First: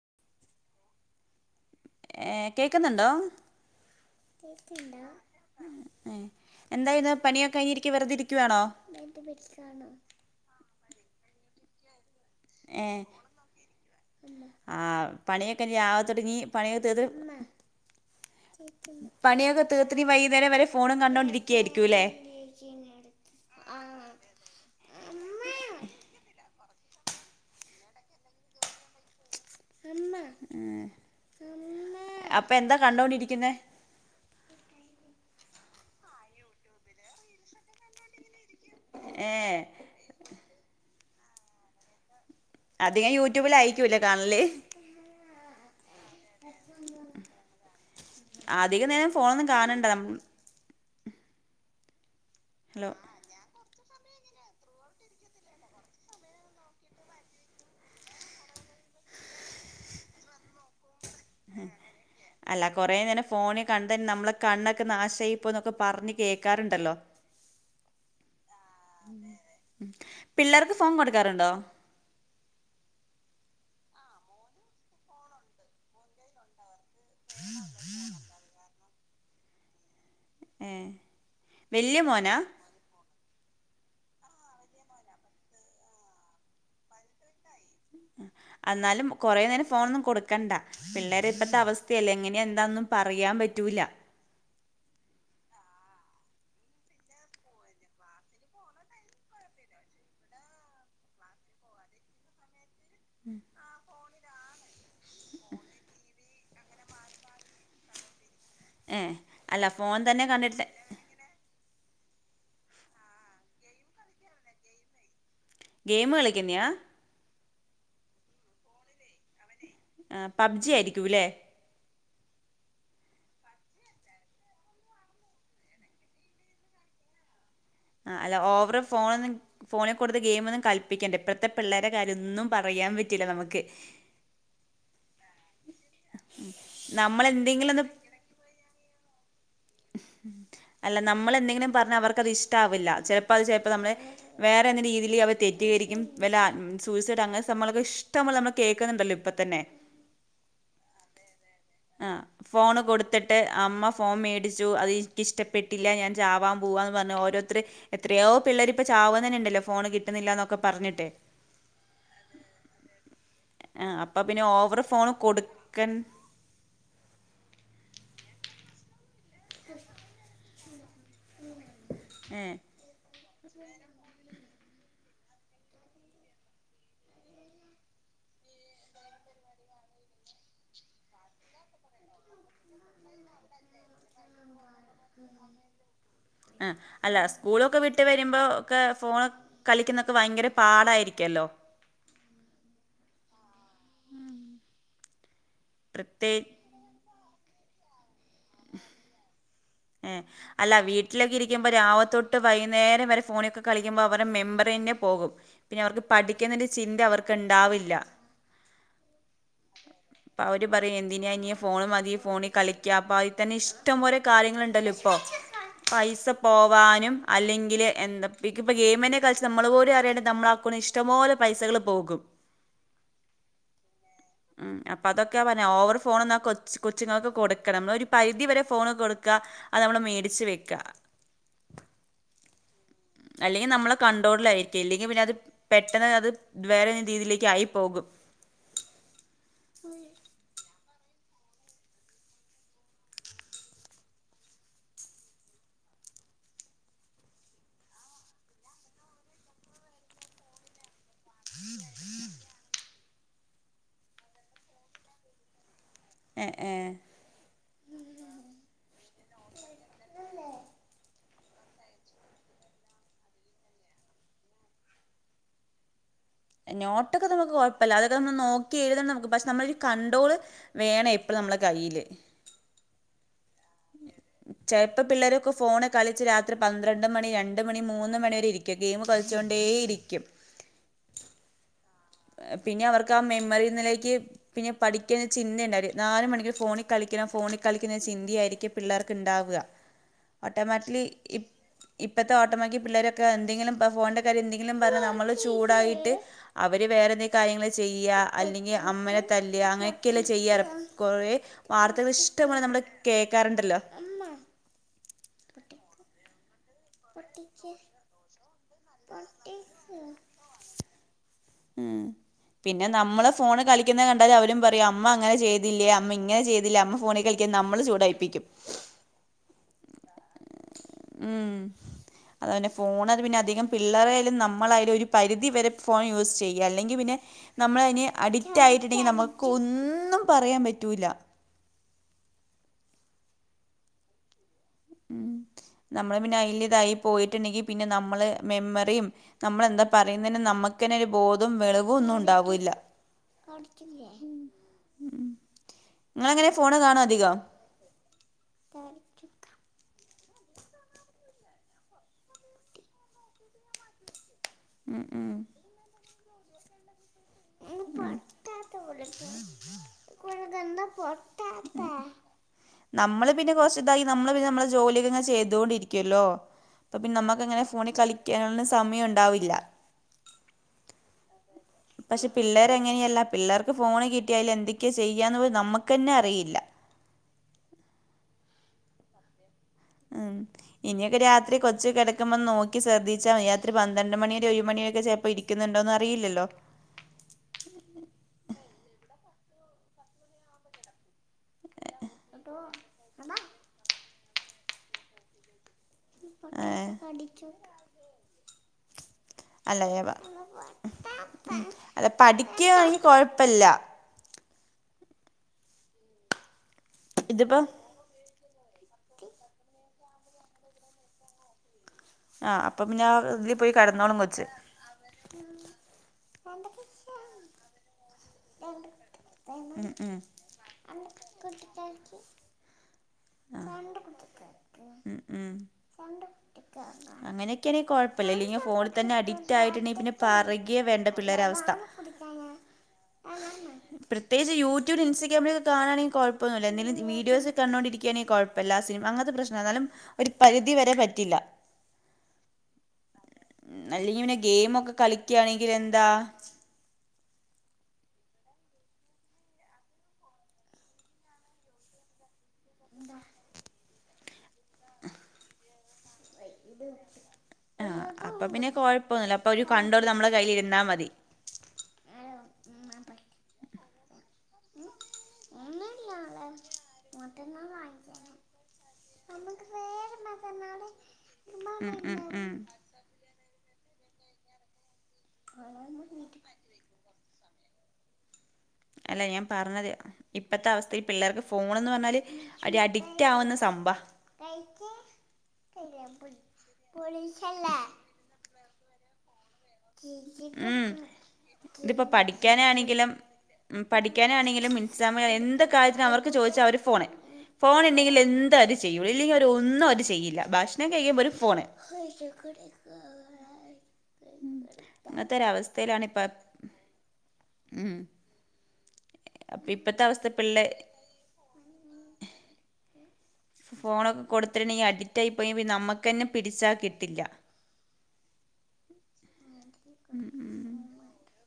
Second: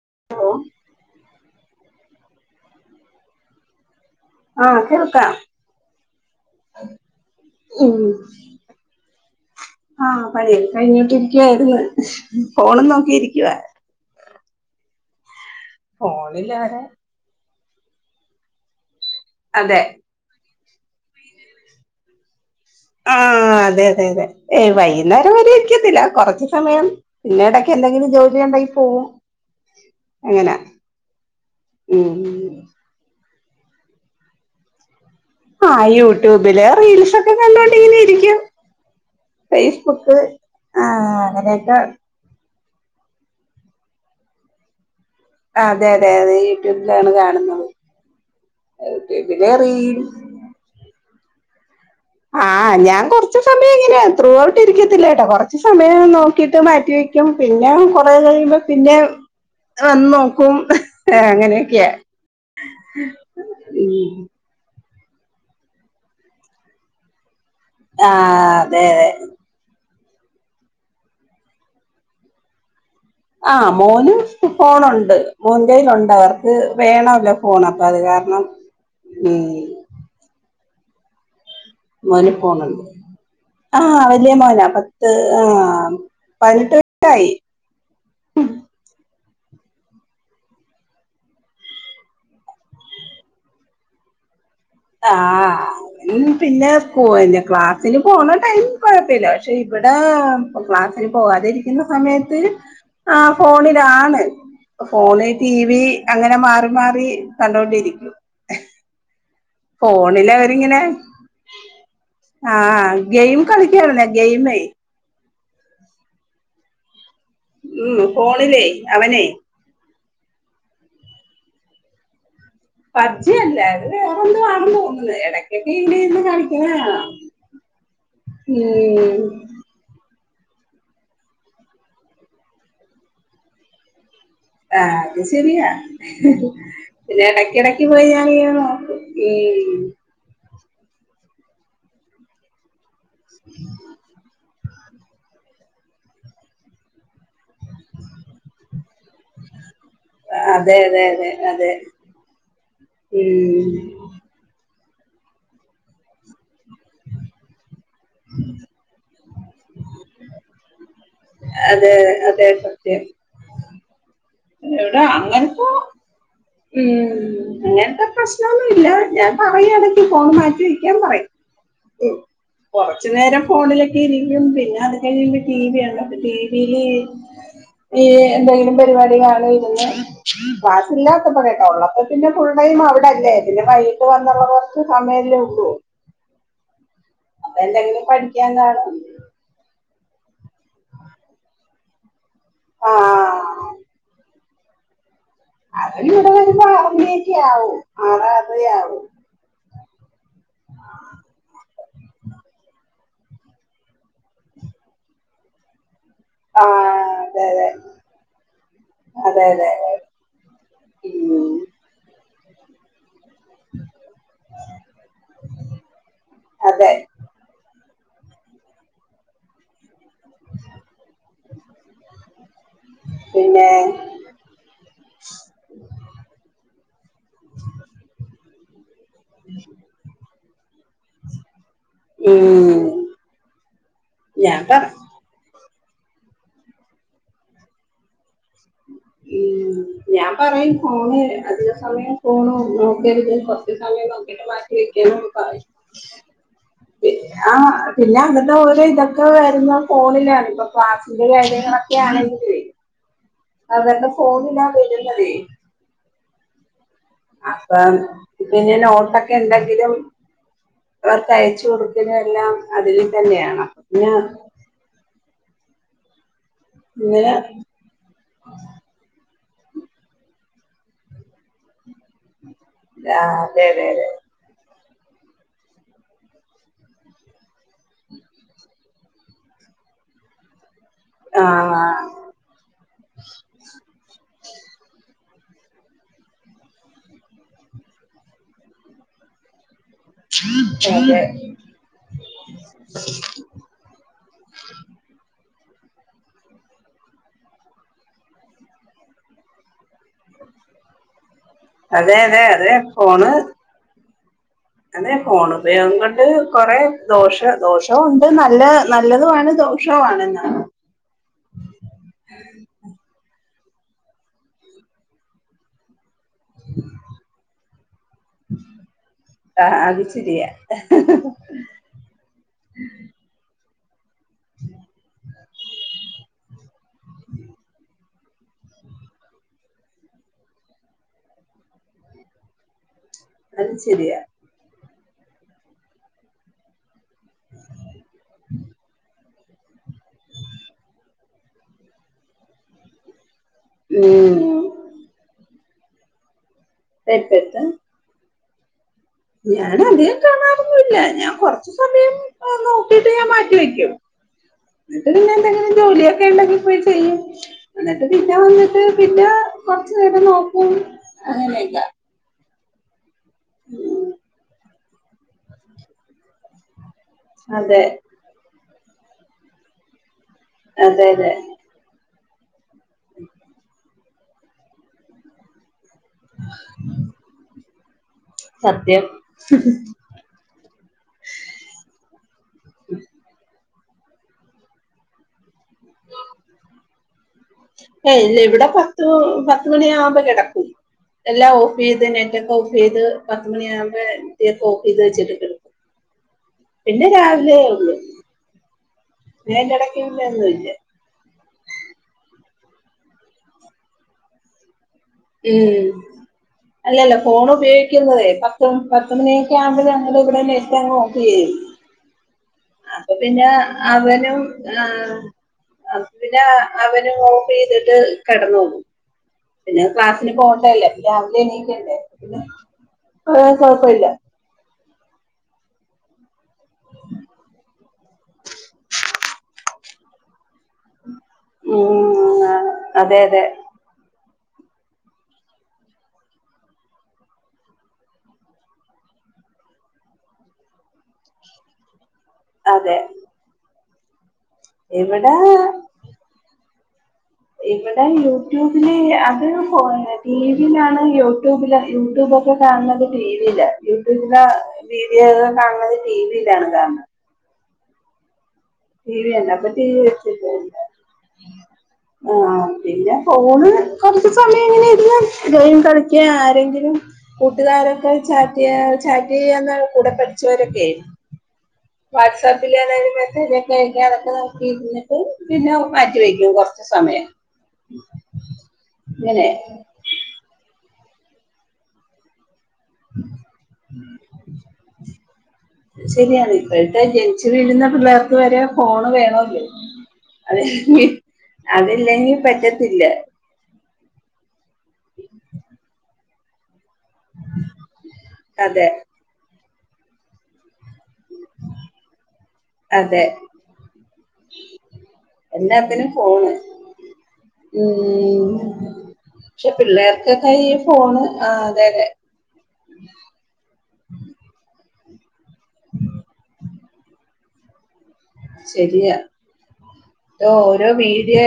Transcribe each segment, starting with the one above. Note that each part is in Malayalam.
[unintelligible] ഏഹ് കേക്കുന്നുണ്ടോ? ആഹ് കേൾക്കാം. ഏഹ് എന്തായിത് പണിയൊക്കെ കഴിഞ്ഞിരിക്ക് ഉം വെറുതെ ഇരിക്കുകയാണോ? കഴിഞ്ഞിട്ടിരിക്ക്യായ് ഫോണും നോക്കിയിരിക്കുവാ ആഹ് പണിയൊക്കെ ഇനി [unintelligible] പണിയൊക്കെ ഫോണിലാരാ തീർത്ത് പണിയൊക്കെ അതെ തീർത്ത്നി വൈ കുന്നേരം വരെ ഫോണും കണ്ടോണ്ടിരിക്കയായിരിക്കുല്ലേ? ആഹ് അതെ അതെ അതെ വൈകുന്നേരം വരെ ഇരിക്കത്തില്ല കൊറച്ച് സമയം പിന്നീടൊക്കെ എന്തെങ്കിലും ജോലി ഉണ്ടെങ്കി പോവും അങ്ങന്നാ ഉം ക്കിന്നേ ഹാ യൂട്യൂബില് റീൽസ് ഒക്കെ കണ്ടോണ്ടി ഇങ്ങനെ ഇരികും. ഏ ഫെയ്സ്ബുക്ക് ആ അങ്ങനെയൊക്കെ അതികം യൂട്യൂബില് അയികുംലെ കാണല് അതെ അതെ അതെ യൂട്യൂബിലാണ് കാണുന്നത്. അധികം നേരം ഫോണൊന്നും യൂട്യൂബില് കാണണ്ട റീൽ നം ആ ഞാൻ കുറച്ച് സമയ പിന്നെ ത്രൂ ഔട്ട് ഇരിക്കത്തില്ലേട്ടോ കുറച്ച് സമയം നോക്കിട്ട് മാറ്റി വെക്കും പിന്നെ കുറേ കഴിയുമ്പോ പിന്നി ന്നെ വന്ന് നോക്കും. അങ്ങനെയൊക്കെയാ അല്ല കൊറേ നേരം ഫോണി കണ്ടന്നെ ഉം നമ്മളെ കണൊ ക്കെ നാശായിപ്പോയി ന്നൊക്കെ പറഞ് കേൾക്കാറുണ്ടല്ലോ? ആ അതെ അതെ. പിള്ളേർക്ക് ഫോൺ കൊടുക്കാറുണ്ടോ? ആ മോന് ഫോണുണ്ട് മോന്റെയിലുണ്ട് അവർക്ക് വേണല്ലോ ഫോൺ അപ്പൊ അത് കാരണം ഉം ഏ വല്യ മോനാ [unintelligible] ആ വലിയ മോനാ പത്ത് ആഹ പതിനെട്ടായി. അന്നാലും കൊറേ നേരം ഫോണൊന്നും കൊടുക്കണ്ടാ പിള്ളേരെ ഇപ്പത്തെ അവസ്ഥയല്ലേ എങ്ങനെയ എന്താന്നും പറയാൻ പറ്റൂല. [inaudible] ആ പിന്നെ [unintelligible] ക്ലാസ്സിന് പോണ ടൈം കൊഴപ്പല്ല പക്ഷെ ഇ ഇവിടെ ക്ലാസ്സിൽ പോകാതിരിക്കുന്ന സമയത്ത് ആ ഫോണിലാണ് ഫോണ്, ടി വി അങ്ങനെ [unintelligible] മാറി മാറി കണ്ടോ ണ്ടിരിക്കും. ഏ അല്ല ഫോൺ തന്നെ കണ്ടിട്ട് ഫോണിലവരിങ്ങനെ ആഹ ഗെയിം കളിക്കായി ഗെയിമേ ഗെയിം കളിക്കുന്നെയാ? ഉം ഫോണിലേ അവനെ ആ പബ്ജി ആയിരിക്കുല്ലേ? പബ്ജി അല്ല അത് വേറെ എന്തോ ആണ് തോന്നുന്നത് ഇടക്കൊക്കെ ഇടെന്ന് കളിക്കുന്നതുകണാ. ആ അല്ല ഓവർ ഫോൺ ഫോണിൽ കൊടു ടുത്ത് ഗെയിമന്നും കളിപ്പിക്കണ്ട ഇപ്പഴത്തെ പിള്ളരെ കാര്യൊന്നും പറയാൻ പറ്റില്ല നമുക്ക് ആ അത് ശെരിയാ പിന്നെ ഇടക്ക നമ്മളെന്തെങ്കിലും ഇടക്ക് ഒന്ന് പോയി ഞാനിങ്ങനെ നോക്കും ഉം അല്ല നമ്മൾ എന്തെങ്കിലും പറഞ്ഞാൽ അവർക്കത് ഇഷ്ട ആവില്ല ചിലപ്പോ അത് ചിലപ്പോ നമ്മെ വേറെ എന്ത രീതിൽ അവർ തെറ്റീദരിക്കും വല്ല ആ സൂസൈഡ് അങ്ങ് നമ്മളക്കെ ഇഷ്ട നമ്മൾ കേൾക്കുന്നുണ്ടല്ലോ ഇപ്പ തന്നെ അതെ അതെ അതെ അതെ ആ ഫോണ് കൊടുത്തിട്ട് ഉം അമ്മ ഫോൺ മേടിച്ച് ചു അത് എനിക്കിഷ്ടപ്പെട്ടില്ല ഞാൻ ചാവാൻ പോവാ എന്ന് പറഞ്ഞ ഓരോരുത്ത എത്രയോ പിള്ളർ ഇപ്പ ചാവ തന്നെ ഫോണ് കിട്ടുന്നില്ലന്നൊക്കെ പറഞ്ഞിട്ടേ അതെ അതെ സത്യം ആ അപ്പൊ പിന്നെ ഓവർ ഇവിടെ ഫോണ് അങ്ങനത്തെ കൊടുക്ക ഉം അങ്ങനത്തെ പ്രശ്നന്നുല്ല ഞാൻ പറയാണെങ്കി ഫോൺ മാറ്റി വെക്കാൻ പറയും ഉം ഏ കൊറച്ചുനരം ഫോണിലൊക്കെ ഇരിക്കും പിന്നെ അത് കഴിഞ്ഞ ടി വി ആണ്ടോ അപ്പ ടി വിയില് ഈ എന്തെങ്കിലും പരിപാടി കാണോ ഇരുന്ന് ക്ലാസില്ല പ്പെട കേട്ടോ ഉള്ളപ്പോ പിന്നെ ഫുള്ളയും അവിടെല്ലേ പിന്നേ വൈകിട്ട് വന്നുള്ള കുറച്ച് സമയല്ലേ ഉള്ളൂ ആ അല്ല അപ്പൊ സ്കൂളൊക്കെ വിട്ട് എന്തെങ്കിലും വരുമ്പോ പഠിക്കാൻ ഒക്കെ കാണും ഫോൺ കളിക്കുന്ന ഭയങ്കര പാടായിരിക്കല്ലോ ആഹ് ഉം അത് ഇവിടെ വരുമ്പോ ആറരൊക്കെ ആവും ആറ് ആറര ആവും എഹ് അല്ല വീട്ടിലൊക്കെ ഇരിക്കുമ്പോ രാവത്തൊട്ട് വൈകുന്നേരം വരെ ഫോണിക്കെ കളിക്കുമ്പോ അവരെ മെമ്മറിയന്നെ പോകും. പിന്നെ അവർ പഠിക്കുന്നതിന്റെ ചിന്ത ആഹ് അതെ അതെ അവർക്ക്ണ്ടാവില്ല. അതെ അതെ അതെ അപ്പ അവര് പറയും ഉം എന്തിനാനി ഫോണ് മതി ഫോണി കളിക്കാപ്പ തന്നെ ഇഷ്ടംപോലെ കാര്യങ്ങള് ണ്ടല്ലോ ഇപ്പോ. പൈസ അതെ പോവാനും അല്ലെങ്കില് എന്താ ഇപ്പം ഗെയിമന്നെ കൾച്ച് നമ്മള് പോലും അറിയാ നമ്മള ആക്കുന്ന് ഇഷ്ടംപോലെ പൈസകള് പോകും. പിന്നെ ഉം അപ്പൊ അതൊക്കെ പർഞ്ഞാ ഓവർ ഫോണൊന്നാ കൊച്ച് കൊച്ച്ങ്ങക്ക് കൊട്ക്കണം. നമ്മള് ഒരു പരിധി വരെ ഫോൺ കൊടു ക്കാ അത് നമ്മള് മേടിച്ച് വെക്ക. ഉം അല്ലെങ്കി നമ്മളെ ഞാൻ കണ്ടോൾലായിരിക്ക പറ ഇല്ലെങ്കി പിന്നെ അത് പെട്ടെനെ അത് വേറെതേലും രീതിയിലേക്ക്ക് ആയി പോകും. ഉം ഞാൻ പറയും. ഫോണ് അധിക സമയം ഫോണ് നോക്കര്ത്. കൊർച്ച് സമയം നോക്കിയിട്ട് മാറ്റി വെക്കണം പറ ആ പിന്നെ അങ്ങത്തെ ഓരോ ഇതൊക്കെ വര്ന്ന ഫോണിലാണ്. ഇപ്പൊ ക്ളാ എന്ത്‌ കാര്യങ്ങളൊക്കെയാണെങ്കിലേ അതെന്റെ ഫോണിലാ വരുന്നതേ. എഹ് ഏഹ്. അപ്പം പിന്നെ നോട്ടൊക്കെണ്ടെങ്കിലും അവർക്കയച്ച് കൊട്ക്ക്ണ എല്ലാം അതിൽ തന്നെയാണ് പിന്ന നോട്ടക്കെ ഇങ്ങനെ നമ്മക്ക് കൊഴപ്പല്ല. അതൊക്കെ ന്ന് നോക്കി എഴ്തണം. പശ് നമ്മളൊരു കണ്ടോള് വേണം എപ്പളും നമ്മളെ കയ്യില്. ആഹ് അതെ. അതെ അതെ ചെലപ്പോ പിള്ളേരക്കെ ഫോണ് കളിച്ച് രാത്രി പന്ത്രണ്ട് മണി, രണ്ട് മണി, മൂന്ന് മണി വരെ ഇരിക്കും ഗെയിം കൾച്ചോണ്ടേ ഇരിക്കും. ആഹ് പിന്നെ അവർക്കാ മെമ്മറി എന്നിലേക്ക് പിന്നെ പഠിക്കാൻ ഇത്തിരി ചിന്തണ്ടാവില്ല നാല് മണിക്ക് ഫോണിൽ കളിക്കണം ഫോണിൽ കളിക്കുന്ന ചിന്തയായിരിക്കും പിള്ളേർക്ക്ണ്ടാവ്വാ അതേ ഇപ്പത്തെ ഓട്ടമാക്കി പിള്ളേരൊക്കെ എന്തെങ്കിലും ഫോണന്റെ കാര്യ എന്തെങ്കിലും പറഞ്ഞ് നമ്മള് ചൂടായിട്ട് അ അവര് വേറെ എന്തെങ്കിലും കാരിയങ്ങള് ചെയ്യാ അല്ലെങ്കി അമ്മനെ തല്ലാ അങ്ങനെയക്കെല്ലേ ചെയ്യാ കൊറേ വാർത്തകള് അതെ അതെ ഇഷ്ടംപോലെ അതെ നമ്മള് ഫോണ് കേൾക്കാറുണ്ടല്ലോ കൊറേ ദോഷ ദോഷവും ഉണ്ട് നല്ല നല്ലതുമാണ് ദോഷവും ആണ്ന്നാ ഉം പിന്നെ നമ്മള് ഫോണ് കളിക്കുന്ന കണ്ടാല് അവരും പറയും അമ്മ അങ്ങനെ ചെയ്തില്ലേ അമ്മ ഇങ്ങനെ ചെയ്തില്ല അമ്മ ഫോണിൽ കളിക്കാ നമ്മള് ചൂടായിപ്പിക്കും അത് ശരിയാ ഉം അതാ പിന്നെ ഫോണത് പിന്നെ അധികം പിള്ളേരായാലും നമ്മളായാലും ഒരു പരിധിവരെ ഫോൺ യൂസ് ചെയ്യാ അല്ലെങ്കി പിന്നെ നമ്മളയിന് അഡിക്റ്റായിട്ടുണ്ടെങ്കി നമുക്ക് ഒന്നും പറയാൻ പറ്റൂല്ല അത് ശെരിയാ ഉം നമ്മള് പിന്നെ അയ്ല്തായി പോയിട്ടുണ്ടെങ്കി പിന്നെ നമ്മള് മെമ്മറിം നമ്മളെന്താ പറയുന്നതിന് നമ്മുക്കന്നെ ഒരു ബോധവും വവെളിവും ഒന്നും ഉണ്ടാവൂല്ല ഉം ങ്ങളെങ്ങനേ ഫോ ഫോണ് കാണോ അധികം തെറ്റത്ത് കാണാറൊന്നുല്ല ഞാൻ കൊർച്ച് സമയം നോക്കിയിട്ട് ഞാൻ മാറ്റി വെക്കും ഉം അപ്പൊ ഉം പിന്നേ എന്തെങ്കിലും ജോലിയൊക്കെ ഉണ്ടങ്കി പോയി ചെയ്യും എന്നിട്ട് പിന്നെ വന്നിട്ട് പിന്നെ കൊർച്ച് നേരം നോക്കും അങ്ങനൊക്കെ നമ്മള് പിന്നെ കൊർച്ച് ഇതായി നമ്മള് പിന്നെ നമ്മളെ ജോലിങ്ങനെ ചെയ്തൊണ്ടിരിക്കുവല്ലോ അപ്പൊ പിന്നെ നമ്മക്ക് ഇങ്ങനെ അതെ ഫോണിൽ കളിക്കാനുള്ള സമയം ഉണ്ടാവില്ല അതെ അതെ പക്ഷെ പിള്ളേരെ അങ്ങനെയല്ല പിള്ളർക്ക് ഫോൺ കിട്ടിയാല് അതിൽ എന്തൊക്കെയാ ചെയ്യാന്ന് നമ്മക്ക് ക്കെന്നെ അറിയില്ല സത്യം ഉം ഇനിയോക്കെ രാത്രി കൊച്ച് കിടക്കുമ്പോ നോക്കി ശ്രെദ്ധിച്ചമായി ഒരു പന്ത്രണ്ട് മണിരെ ഒരു മണിയൊക്കെ ചിലപ്പോ ഇരിക്കുന്നുണ്ടോന്ന് അറിയില്ലല്ലോ ഏയ് ഇല്ല ഇവിടെ പത്ത് പത്ത് മണിയ ആവുമ്പോ കിടക്കും എല്ലാം ഓഫ് ചെയ്ത് നെറ്റ് ഒക്കെ ഓഫ് ചെയ്ത് പത്തുമണിയ ആമ്പയെ നെറ്റൊക്കെ ഓഫ്‌ചെയ്ത് വെചിടിണ്ട് കെടക്കും ഏഹ് പിന്നെ രാവിലെ ഉള്ളൂ അല്ല യ വ അല്ലാ പഠി ക്കിയണെകിൽ കൊഴപ്പില്ല ഉം അല്ലല്ല ഫോൺ ഇതിപ്പോ ഉപയോഗിക്കുന്നുന്നതെ ഇപ്പം പത്ത് മണിയൊക്കെ ആകുമ്പോയ് ഞങ്ങൾ ഇവിടെ നെറ്റങ് ഓഫ്‌ ചെയും ആ അപ്പൊ ആ അപ്പൊ പിന്നെ ഇതില് പോയി കെടന്നോളും അവനും കൊച്ച് ആ അ പിന്നെ അവനും ഓഫ് ചെയ്തിട്ട് കെടന്നോള്ളും പിന്നെ ഉം ഉം ക്ലാസിന് പോകണ്ടല്ലേ രാവിലെ എണീക്കണ്ടേ പിന്നെ ആ കൊഴപ്പം ഇല്ല ഉം ഉം അങ്ങനെയൊക്കെയാണെ കൊഴപ്പില്ല ഇല്ലെങ്കി ഫോണിൽ തന്നെ അഡിക്റ്റ് ആയിട്ടുണ്ടെങ്കിൽ പിന്നെ പറുയുകെ വേണ്ട പിള്ളേരവസ്ഥ ഉം അതെ അതെ പ്രത്യേകിച്ച് യൂട്യൂബ് ഇൻസ്റ്റാഗ്രാം കാണെങ്കി കോഴപ്പന്നില്ല എന്തെങ്കിലും വിഡിയോസ് കണ്ടോണ്ടിരിക്കുകണെങ്കി കോഴപ്പില്ല സിനിമ അങ്ങനത്തെ പ്രശ്ന എന്നാലും ഒരു പരിധി വരെ പറ്റില്ല അതെ അല്ലെങ്കി പിന്നെ ഗെയിമ് ഒക്കെ ഇവിടെ കളിക്കയാണെങ്കിൽ എന്താ ഇവിടെ യൂട്യൂബില് അത് ഫോ ടിവിയിലാണ് യൂട്യൂബില് യൂട്യൂബ യൂട്യൂബ് കാണുന്നത് ടിവിയിലാ യൂട്യൂബില് വീഡിയോ കാണുന്നത് ടി വില്ല ആ അപ്പ പിന്നെ ടിവി കുഴപ്പമൊന്നുമില്ല ഉണ്ടോ അപ്പം ഒരു അപ്പ ടിവി കൺട്രോൾ നമ്മളെ വെച്ചിടുണ്ട കയ്യിലിരുന്നാൽ മതി ആ പിന്ന ഫോണ് കൊറച്ച് സമയം എങ്ങനെ ഇര്ന്ന് ഗെയിം കളിക്ക ആരെങ്കിലും കുട്ടുകാരൊക്കെ ചാറ്റ്യാ ചാറ്റിയന്നാ കൂടെ പഠിച്ചവരൊക്കെയെ ഉം ഉം ഉം വാട്സാപ്പിലാന്ന് അന് മെസ്സേജ് ആയേക്കാൻ ഇരുന്ന് അതൊക്കെ നോക്കിയിരുന്ന് പിന്നെ മാറ്റി വെയിക്യും കൊറച്ച് സമയം അല്ല ഞാൻ ഇങ്ങനെ പറഞ്ഞത് ഇപ്പത്തെ അവസ്ഥയിൽ പിള്ളേർക്ക് ഫോൺന്ന് പറഞ്ഞാല് ഒരു അഡിക്റ്റ് ആവുന്ന സംഭവാ [unintelligible] ശരിയാണ് ഇപ്പോത്തെ ജനിച്ച് വീഴുന്ന പിള്ളേർക്ക് വരെ ഫോണ് വേണോല്ലേ അതെ ഉം ഇതിപ്പോ അതില്ലെങ്കി പറ്റത്തില്ല പഠിക്കാനാണെങ്കിലും പഠിക്കാനാണെങ്കിലും മിൻസമ എന്ത് കാര്യത്തിനും അവർക്ക് ചോദിച്ചാൽ അവർക്ക് ഫോണേ ഫോണ് ഇല്ലേങ്കിൽ എന്ത് അര് അതെ ചെയ്യും ഇല്ലെങ്കിൽ അവര് ഒന്നും അവര് ചെയ്യില്ല ഭക്ഷണം കഴികുമ്പോള്ളും ഫോണ് അങ്ങനത്തെ എല്ലാ ഒരവസ്ഥയിലാണ് ത്തിന്നും ഇപ്പ ഫോൺ ഉ ഉം അപ്പൊ പക്ഷെ ഇപ്പത്തെ അവസ്ഥ പിള്ളേർക്കൊക്കെ പിള്ളേ ഈ ഫോണ് ആ അതെ തെ ഫോണൊക്കെ കൊടുത്തിട്ടണ്ടെ അഡിക്റ്റായി പോയ നമ്മുക്കന്നെ പിടിച്ചാ കിട്ടില്ല ശരിയാ ഓരോ വീഡിയോ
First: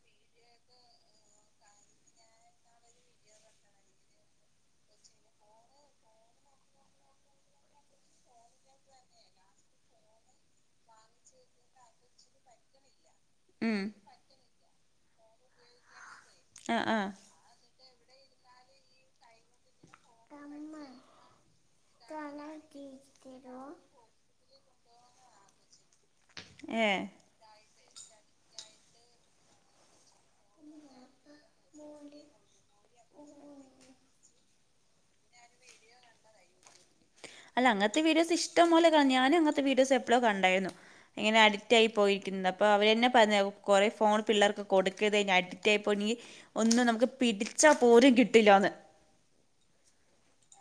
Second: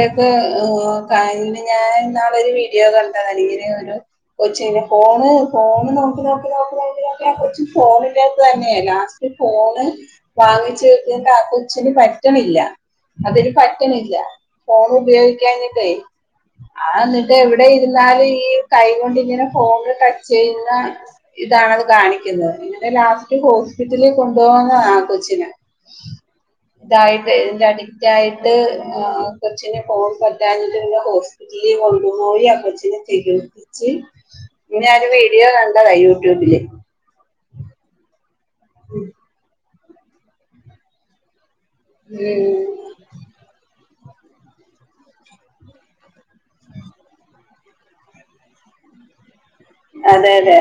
ഒക്കെ ഏ കണ്ട് ഞാൻ ഇന്നാള് ഒരു വീഡിയോ കണ്ടാടിയില്ല് കൊച്ചിന് ഫോണ് ഫോൺ നോക്കി നോക്കി നോക്കി നോക്കി കൊച്ച് ഫോണിനത് തന്നെ ലാസ്റ്റ് ഫോണ് വാങ്ങിച്ച് വച്ചിട്ട് ആ കൊച്ചിന് പറ്റണില്ല അതിന് ഉം പറ്റുന്നില്ല ഫോൺ ഉപയോഗിക്കിഞ്ഞിട്ടേ ആ എന്നിട്ട് ഇവിടെ ഇരുന്ന് എന്നാലും ഈ കൈകൊണ്ട് ഇങ്ങനെ ഫോൺ ച്ച് ചെയ്യുന്ന ഇതാണത് കാണിക്കുന്നത് ഇങ്ങനെ ലാസ്റ്റ് ഹോസ്പിറ്റലിൽ കൊണ്ടുപോകുന്ന കൊച്ചിനെ [inaudible] ഇതായിട്ട് ഇതിൻ്റെ അഡിക്റ്റ ആായിട്ട് കൊച്ചിനെ ഫോൺ പറ്റഞ്ഞ് പിന്നെ ഹോസ്പിറ്റലിൽ കൊണ്ടുപോയി ആ കൊച്ചിനെ ചികിത്സിച്ചു ഇന്ന ഒരു വീഡിയോ കണ്ടതാ യൂട്യൂബില് അല്ല അങ്ങത്തെ വീഡിയോസ് ഇഷ്ടം പോലെ ഞാനും അങ്ങനത്തെ വീഡിയോസ് എപ്പോഴ കണ്ടായിരുന്നു ഇങ്ങനെ അഡിക്റ്റ് ആയി പോയിരിക്കുന്നത് അപ്പൊ ഉം അവരെന്നെ പറഞ്ഞ കുറ ഫോൺ പിള്ളേർക്ക് കൊടുക്കത് അഡിക്റ്റായി പോയി കഴിഞ്ഞാ ഒന്നും നമുക്ക് പിടിച്ചാ പോരും കിട്ടില്ലന്ന് [inaudible] അതെ അതെ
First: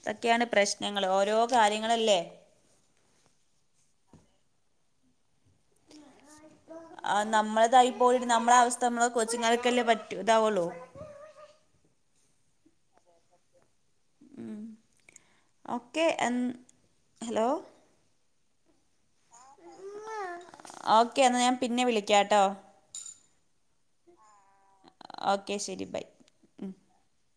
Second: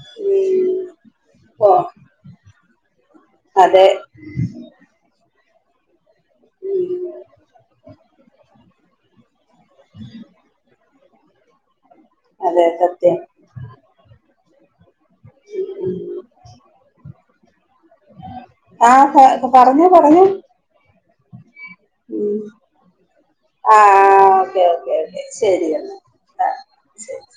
അതൊക്കെയാണ് ഉം പ്രശ്നങ്ങൾ ഓരോ ഓ കാര്യങ്ങളല്ലേ [inaudible] ഉം ആ നമ്മളതായി പോയി നമ്മളെ അവസ്ഥ നമ്മള കൊച്ചിങ്ങർക്കല്ലേ പറ്റു ഇതാവുള്ളോ അതെ സത്യം ഉം ഓക്കെ എൻ ഹലോ ആ പറഞ്ഞു പറഞ്ഞു ഓക്കെ എന്നാ ഞാൻ പിന്നെ വിളിക്കാട്ടോ ഒക്കെ ഒക്കെ ശെരി ശരി എന്ന ബൈ ആ ശെരി